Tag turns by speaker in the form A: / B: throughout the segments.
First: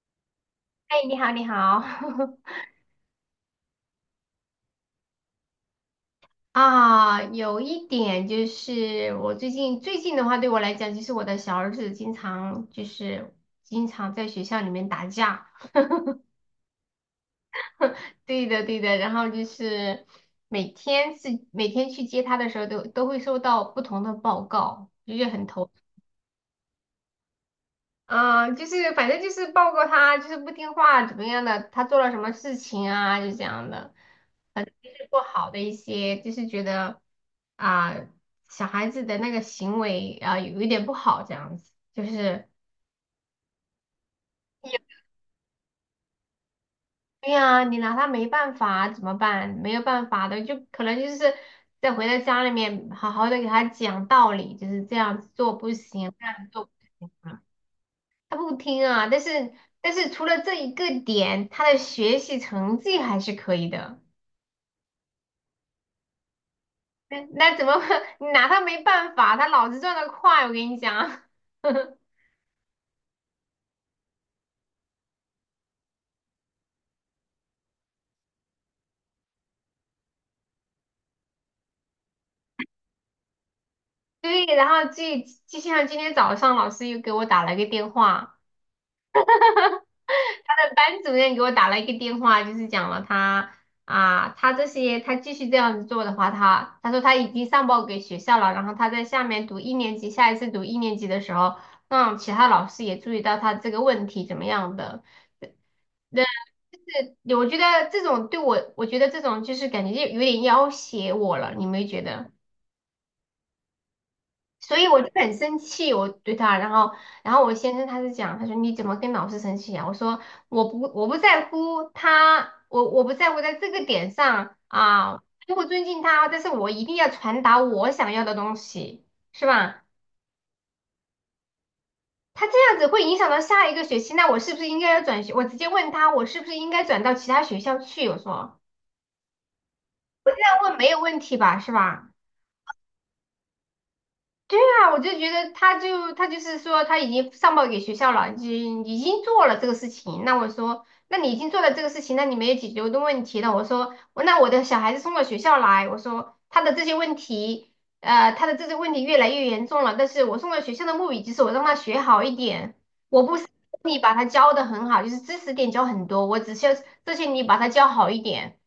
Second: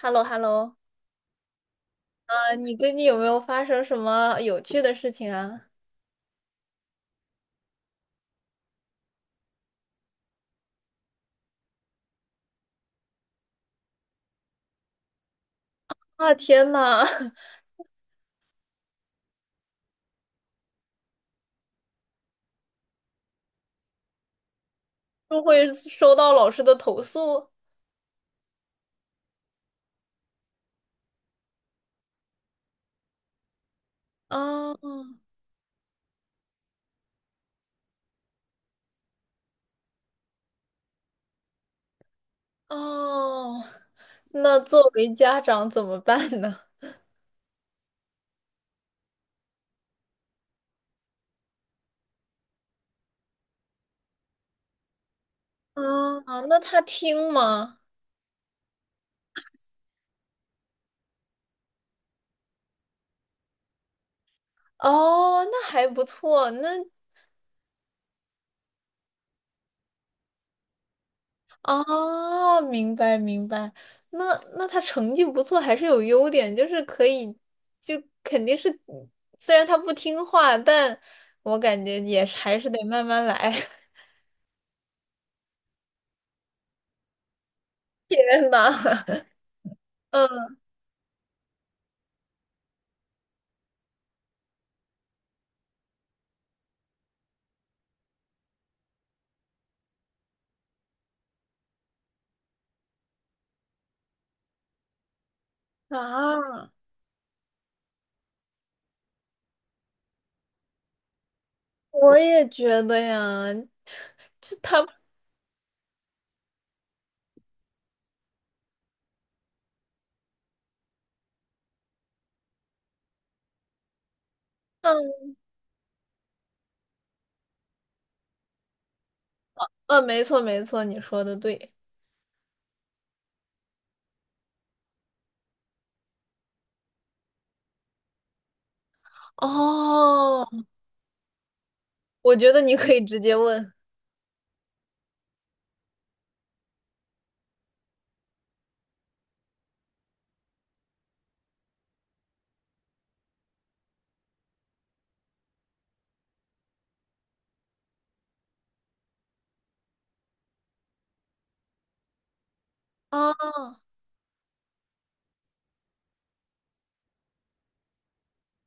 A: h e l l o h e l l o。
B: 哎，你好，你好。
A: 啊，你最近有没有发生什么有趣的事情啊？
B: 啊，有一点就是我最近的话，对我来讲，就是我的小儿子经常在学校里面打架。
A: 啊，天呐，
B: 对的对的，然后就是每天去接他的时候都会收到不同的报告，就是
A: 都
B: 很头。
A: 会收到老师的投诉
B: 啊，就是反正就是报告他就是不听话怎么样的，他做了什么事情啊，就这样的，反
A: 啊。
B: 正就是不好的一些，就是觉得啊，小孩子的那个行为啊有一点不好这样子，就是
A: 哦，那作为家长怎么办呢？
B: 对呀，你拿他没办法怎么办？没有办法的，就可能就是再回到家里面好好的给他讲道理，就是这样子做不行，那
A: 啊，
B: 样子
A: 那
B: 做不
A: 他
B: 行。
A: 听吗？
B: 他不听啊，但是除了这一个点，他的学习成绩还是可以的。
A: 哦，那还不错，那
B: 那怎么 你拿他没办法？他脑子转得快，我跟你讲。
A: 哦，明白明白。那那他成绩不错，还是有优点，就是可以，就肯定是，虽然他不听话，但我感觉也是还是得慢慢来。
B: 对，然后就像今天早上，老师又给我打了一个电话，
A: 天呐，嗯，
B: 那班主任给我打了一个电话，就是讲了他啊，他继续这样子做的话，他说他已经上报给学校了，然后他在下面读一年级，下一次读一年级的时候，让其他老师也注意到他这个问题怎么样的。那
A: 啊，
B: 这我觉得这种对我，我觉得这种就是感觉就有点要挟我了，你没觉
A: 我
B: 得？
A: 也觉得呀，就
B: 所
A: 他，
B: 以我就很生气，我对他，然后我先生他是讲，他说你怎么跟老师生气啊？我说我不在乎他，我不在乎在这个点上啊，
A: 嗯
B: 我不尊敬他，但是我一定要传达我想要的东西，是吧？
A: 嗯，没错没错，你说的对。
B: 他这样子会影响到下一个学期，那我是不是应该要转学？我直接问他，我是不是应该转到其他学校去？我说
A: 哦，
B: 那问没有问题吧，是吧？
A: 我觉得你可以直接问。
B: 对啊，我就觉得他就是说他已经上报给学校了，已经做了这个事情。那我说，那你已经做了这个事情，那你没有解决我的问题。那我说，那我的小孩子送到学校来，我说他的这些问题越来越严重了。但是我送到学校的目的就是我让他学好一点，我不
A: 啊，
B: 是你把他教的很好，就是知识点教很多，我只需要这些你把他教好一点。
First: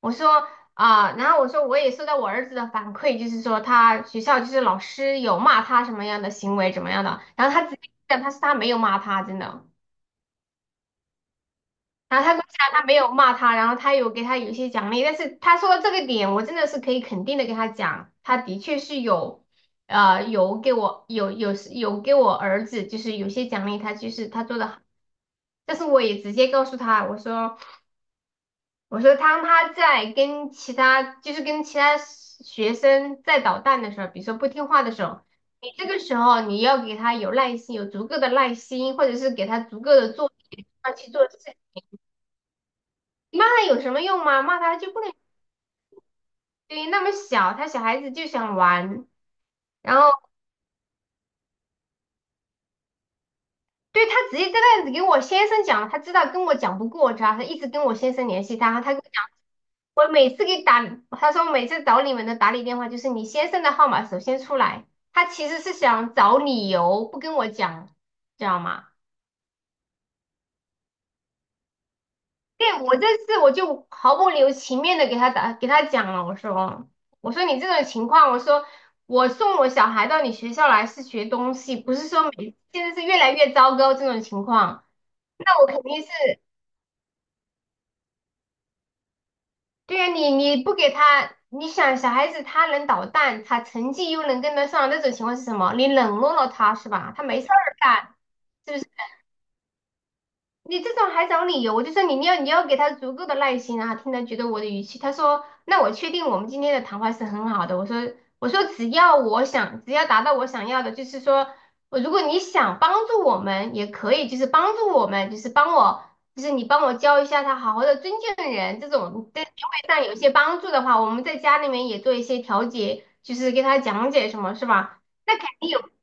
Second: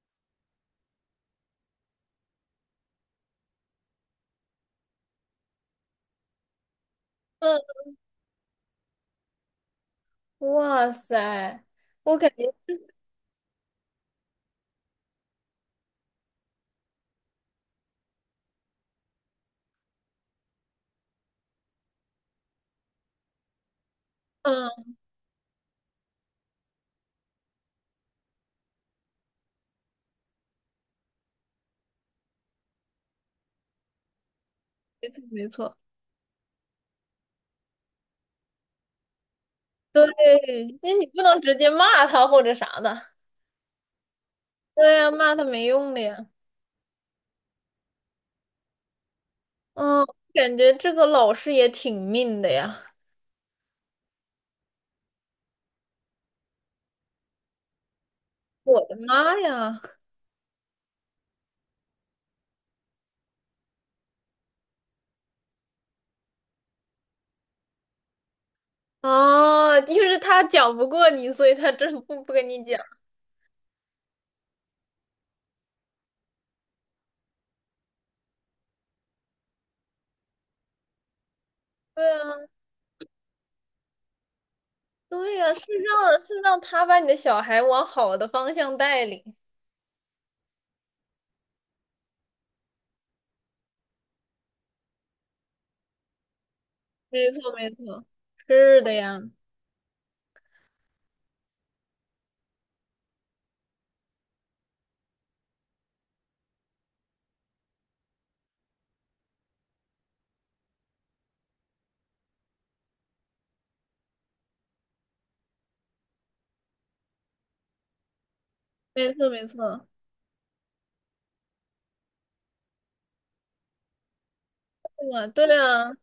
B: 我说。啊，然后我说我也收到我儿子的反馈，就是说他学校就是老师有骂他什么样的行为怎么样的，然后
A: 嗯，
B: 他直接讲他没有骂他，真的，
A: 哇塞，我
B: 然后
A: 感
B: 他跟我
A: 觉，
B: 讲他没有骂他，然后他有给他有一些奖励，但是他说到这个点，我真的是可以肯定的跟他讲，他的确是有，有给我有给我儿子就是有些奖励，他就是他做的，好，
A: 嗯，
B: 但是我也直接告诉他，我说。我说当他在跟其他，就是跟其他学生在捣蛋的时候，比如说不听话的时候，
A: 没
B: 你
A: 错。
B: 这个时候你要给他有耐心，有足够的耐心，或者是给他足够的做
A: 对，那
B: 他
A: 你
B: 去
A: 不
B: 做事。
A: 能直接骂他或者啥的。
B: 你骂他有什么用吗？骂他就
A: 对
B: 不
A: 呀，
B: 能，
A: 骂他没用的呀。
B: 对，那么小，他小孩子就想玩，然
A: 嗯，
B: 后
A: 感觉这个老师也挺命的呀。
B: 对，他直接这个样子给我先生讲，他知道跟我讲不过他，他一直跟我先生联系
A: 我
B: 他，他
A: 的
B: 跟我讲，
A: 妈呀！
B: 我每次给打，他说每次找你们的打理电话就是你先生的号码首先出来，他其实是想找理由不跟我讲，知道吗？
A: 啊，就是他讲不过你，所以他真不跟你讲。
B: 对，我这次我就毫不留情面的给他打，给他讲了，我说你这种情况，我说我送我小孩到你学校来是学东西，不
A: 对
B: 是说
A: 啊，
B: 现在是越来越糟糕这种情况。
A: 对呀，是
B: 那我肯定是，
A: 让是让他把你的小孩往好的方向带领。
B: 对呀，你不给他，你想小孩子他能捣蛋，他成绩又能跟得上，那种情况是什么？你冷落了他是吧？他
A: 没
B: 没事
A: 错，没
B: 儿
A: 错，
B: 干，
A: 是的呀，
B: 你这种还找理由，我就说你要给他足够的耐心啊，听他觉得我的语气。他说，那我确定我们今天的谈话是很好的。我说只要我想，只要达到我想要的，就是说如果你想帮助我们也可以，就是帮助我们，就是帮我，就是你帮我教一下他，好好的尊敬人这
A: 没错，
B: 种，在
A: 没
B: 行
A: 错，
B: 为上有一些帮助的话，我们在家里面也做一些调解，就是给他讲解什么，是吧？
A: 对啊，
B: 那肯
A: 对
B: 定
A: 啊，
B: 有。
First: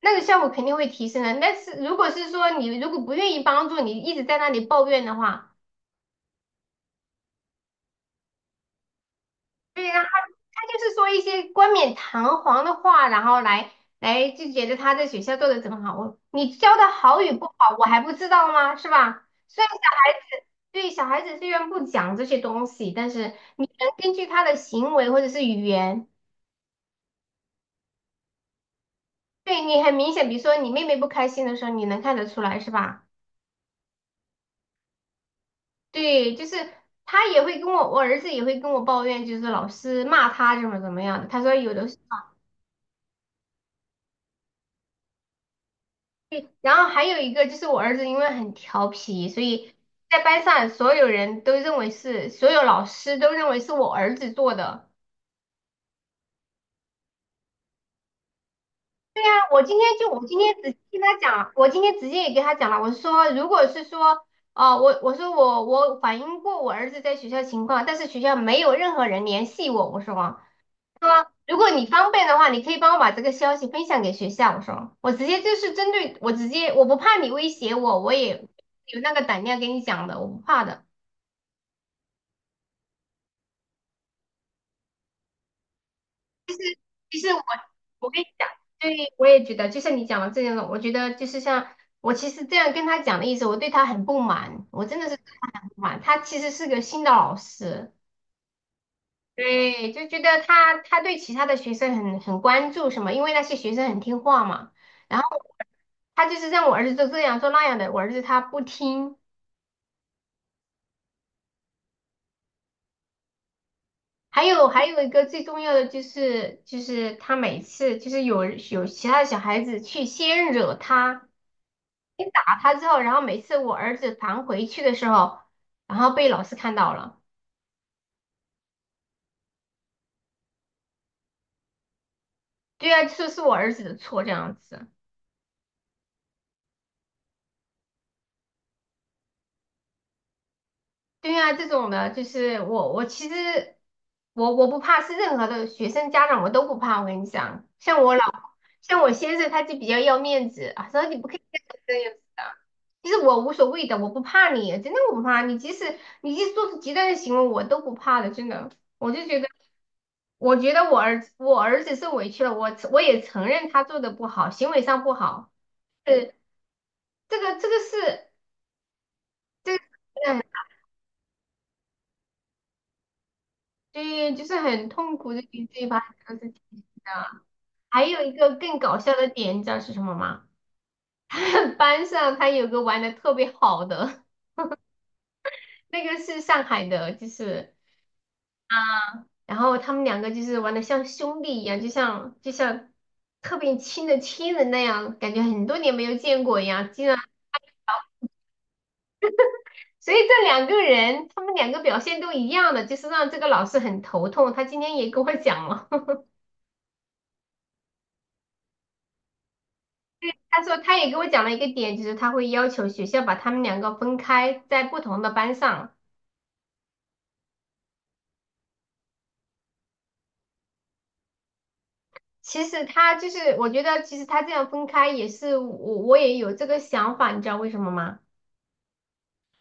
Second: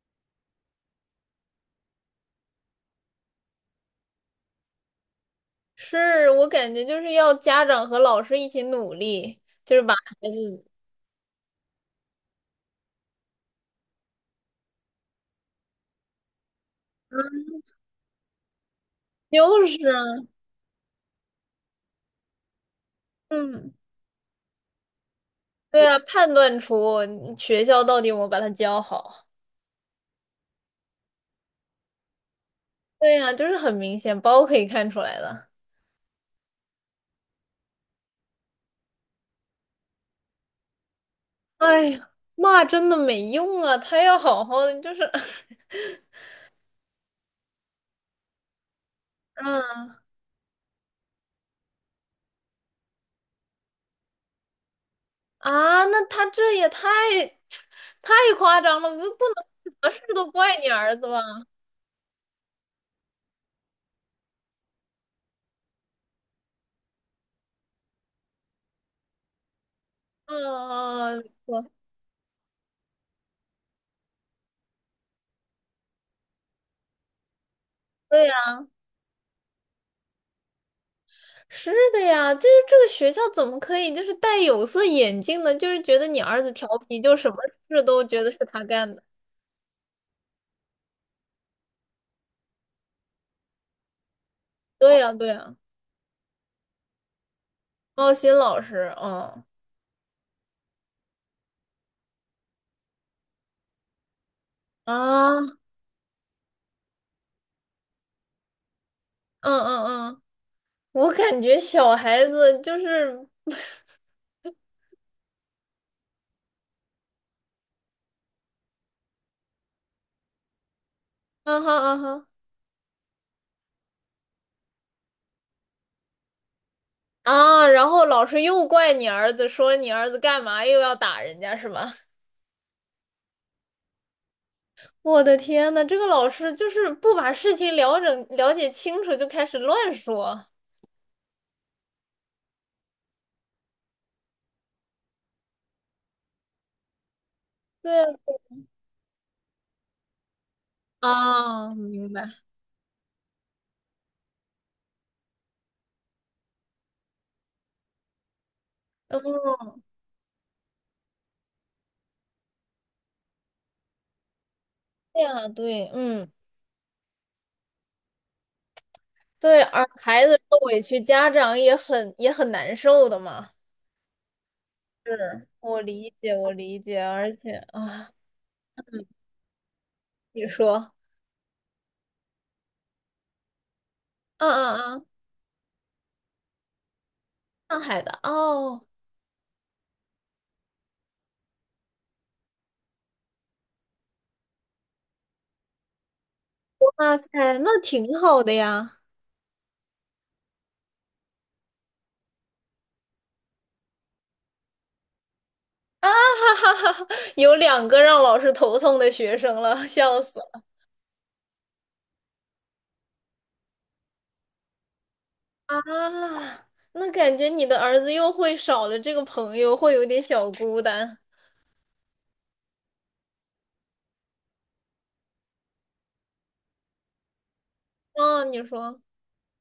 B: 那个效果肯定会提升的。但是如果是说你如果不愿意帮助，你一直在那里抱怨的话，
A: 是我感觉就是要家长和老师一起努力，就是
B: 对，
A: 把
B: 让他
A: 孩
B: 他
A: 子，
B: 就是说一些冠冕堂皇的话，然后来就觉得他在学校做的怎么好，我你教的好与
A: 嗯
B: 不好，我还不知道吗？是吧？虽
A: 就
B: 然小
A: 是
B: 孩
A: 啊。
B: 子对小孩子虽然不讲这些东西，但是你
A: 嗯，
B: 能根据他的行为或者是语
A: 对呀，
B: 言，
A: 判断出你学校到底有没有把他教好。
B: 对你很明显，比如说你妹妹不开心的时候，你能看得出来，是吧？
A: 对呀，就是很明显，包可以看出来的。
B: 对，就是他也会跟我，我儿子也会跟我抱怨，就是老师骂他怎么怎么样的。他说有
A: 哎
B: 的是，
A: 呀，骂真的没用啊，他要好好的，就是，
B: 对，然后还有一个就是我儿子因为很调皮，所以
A: 嗯
B: 在班上所有人都认为是，所有老师都认为是我儿子做的。
A: 啊，那他这也太太夸张了，不
B: 那我
A: 能什
B: 今天
A: 么事
B: 就我
A: 都
B: 今天
A: 怪
B: 直
A: 你
B: 接
A: 儿
B: 跟
A: 子
B: 他
A: 吧？
B: 讲了我今天直接也跟他讲了，我说如果是说，哦、我说我反映过我儿子在学校情况，但是学校没有任何人联系我，我说。
A: 嗯嗯，
B: 如
A: 我
B: 果你方便的话，你可以帮我把这个消息分享给学校。我说，我直接就是针对我直接，我不怕你威胁我，我
A: 对呀，
B: 也有那个胆量跟你讲的，我不怕的。
A: 是的呀，就是这个学校怎么可以就是戴有色眼镜呢？就是觉得你儿子调皮，就
B: 其
A: 什
B: 实
A: 么
B: 我
A: 事都
B: 我跟
A: 觉
B: 你
A: 得是
B: 讲，
A: 他干的。
B: 对，我也觉得，就像你讲的这样的，我觉得就是像我其实这样跟他讲的意思，我对他很不满，我
A: 对
B: 真的
A: 呀，
B: 是对
A: 对呀。
B: 他很不满。他其实是个新的老师，
A: 奥新老师，嗯
B: 对，就觉得他对其他的学生很关注什么，因为那些学生很听话嘛。然后
A: 啊，嗯
B: 他就是让我儿子做这样做那样的，我儿子他不听。
A: 嗯嗯，我感觉小孩子就是，
B: 还有一个最重要的就是，就是他每次就是有其他的小孩子去先惹他，
A: 嗯哼嗯哼
B: 先打他之后，然后每次我儿子弹回去的时候，然后被老师看到了，
A: 啊，然后老师又怪你儿子，说你儿子干嘛又要打人家是吧？
B: 对啊，是我儿子的错这样子。
A: 我的天呐，这个老师就是不把事情了解清楚就开始乱说。
B: 对啊，这种的，就是我其实我不怕，是任何的学生家长我都不怕。我跟你讲，
A: 对
B: 像我先生他就比较要面子啊，说你不可以这
A: 啊，啊明
B: 样子
A: 白。
B: 的。其实我无所谓的，我不怕你，真的我不怕你。即使做出极端的行为，我都不怕的，真的。我就觉得，
A: 哦，
B: 我觉得我儿子受委屈了，我也承认他做的不好，行为上不
A: 这样啊，
B: 好。
A: 对，嗯，
B: 是这个这个是
A: 对，
B: 这个，
A: 而孩子受委屈，家长也很难受的嘛。
B: 对，就是很痛苦的
A: 是
B: 给自
A: 我
B: 己把
A: 理
B: 这
A: 解，
B: 个事
A: 我
B: 情
A: 理解，而
B: 的。
A: 且
B: 还
A: 啊，
B: 有一个更搞笑的点，你知道是什么吗？
A: 你说，
B: 班上他有个玩的特别好的，
A: 嗯嗯嗯，
B: 那个是上海的，就是，
A: 上海的哦，
B: 然后他们两个就是玩的像兄弟一样，就像特别亲的亲人那样，感觉很多年没有见过一样，竟
A: 哇
B: 然，
A: 塞，那挺好的呀！
B: 所以这两个人他们两个表现都一样的，就是让这个老师很头痛。他今天也跟我讲了。
A: 啊哈哈哈，有两个让老师头痛的学生了，笑死了
B: 他说他也给我讲了一个点，就是他会要求学校把他们两个分开在不同的班
A: 啊！
B: 上。
A: 那感觉你的儿子又会少了这个朋友，会有点小孤单。
B: 其实他就是，我觉得其实他这样分开也是我也有这个想法，你知道为什么吗？
A: 哦，你说，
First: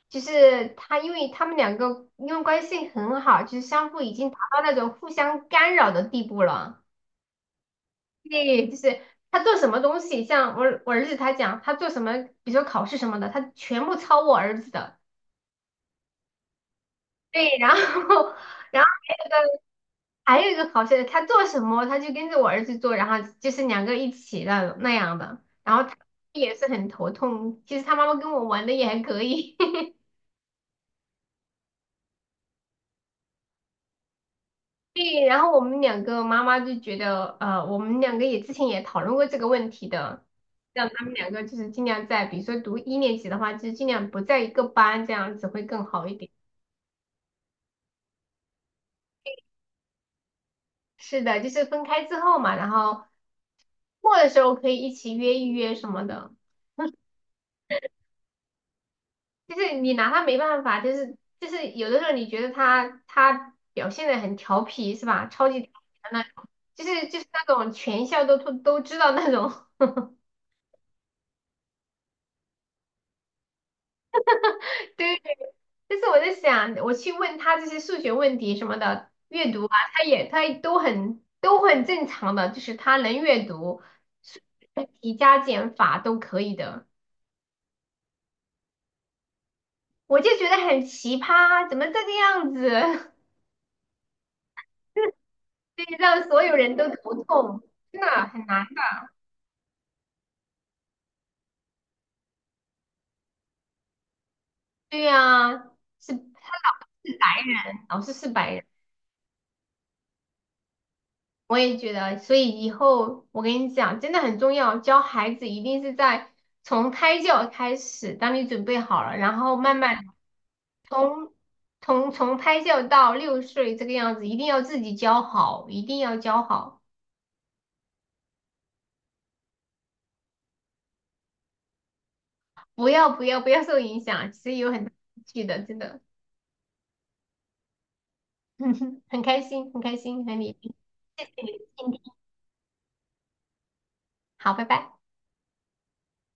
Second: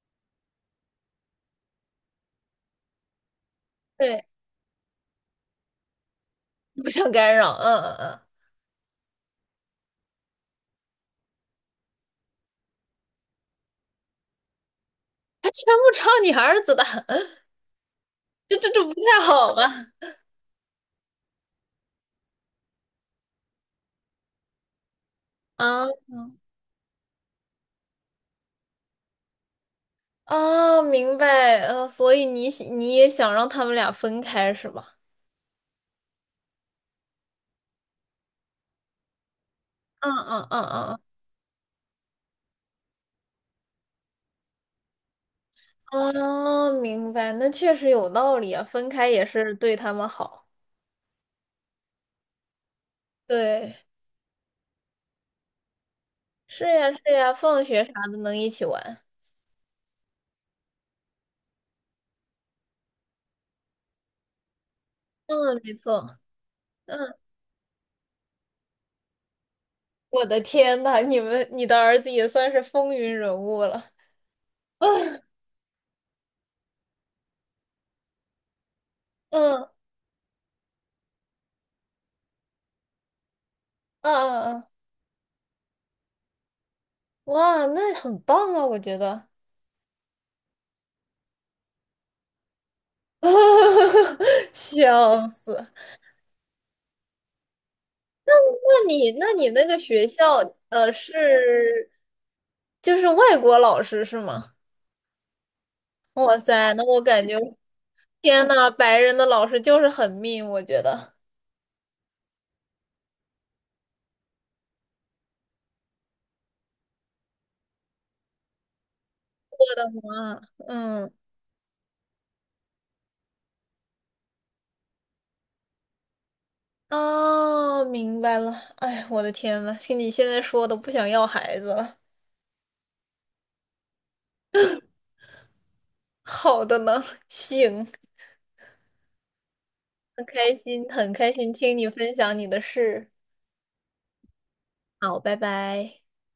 B: 就是他们两个因为关系很好，就是相互已
A: 对，
B: 经达到那种互相干扰的地步了。
A: 不想干扰，嗯嗯嗯，
B: 对，就是他做什么东西，像我儿子他讲他做什么，比如说考试什么的，他全部抄我儿子的。
A: 他全部抄你儿子的，
B: 对，然后 然后。
A: 这不太好吧？
B: 还有一个好笑的，他做什么他就跟着我儿子做，然后就是两个一起那种那样的，然后
A: 啊
B: 他也是很头痛。其实他妈妈跟我玩的也还可以，
A: 哦，明白，呃，所以你也想让他们俩分开是吧？
B: 对。然后我们两个妈妈就觉得，我们两个之前也讨论过这个问题
A: 嗯
B: 的，
A: 嗯嗯
B: 让
A: 嗯
B: 他们两个就是尽量在，比如说读一年级的话，就尽量不在一个班，这样子会更好一点。
A: 哦，明白，那确实有道理啊，分开也是对他们好。
B: 是的，就是分开之后嘛，然后
A: 对，
B: 末的时候可以一起约一约什么的。
A: 是呀，是呀，放学啥的能一起玩。
B: 就是你拿他没办法，就是有的时候你觉得他表现的很调皮是吧？超
A: 嗯，
B: 级调
A: 没
B: 皮的
A: 错。
B: 那种，就是
A: 嗯，
B: 就是那种全校都知道那种。
A: 我的天呐，你的儿子也算是风云人物了。
B: 对 对对。但是我在想，我去问他这些数学问题什么的，阅读
A: 嗯
B: 啊，他都很正常的，就是他能阅读，
A: 嗯
B: 数
A: 嗯
B: 学
A: 嗯，
B: 问题加减法都可以的。
A: 哇，那很棒啊，我觉得。
B: 我就觉得很奇葩，怎么这个样子？
A: 笑死！
B: 对，让所有人都头痛，真的很难。
A: 那你那个学校，呃，是就是外国老师是吗？
B: 对呀、是
A: 哇塞，那我
B: 是
A: 感觉
B: 白，老师是
A: 天
B: 白人，
A: 呐，白人的老师就是很命，我觉得。
B: 我也觉得，所以以后我跟你讲，真的很重要，教孩子一定是在从胎教开始，当你准备好了，然后慢慢
A: 哇，嗯，
B: 从从胎教到6岁这个样子，一定要自己教好，一定要教好，
A: 哦，明白了。哎，我的天呐，听你现在说的，不想要孩子了。
B: 不要不要不要受影响，其实有很大趣的，真的，
A: 好的呢，行，
B: 很开心，很开
A: 很
B: 心和你
A: 开
B: 一起
A: 心，很开心听你
B: 听
A: 分享你的事。
B: 好，拜拜。
A: 好，拜拜。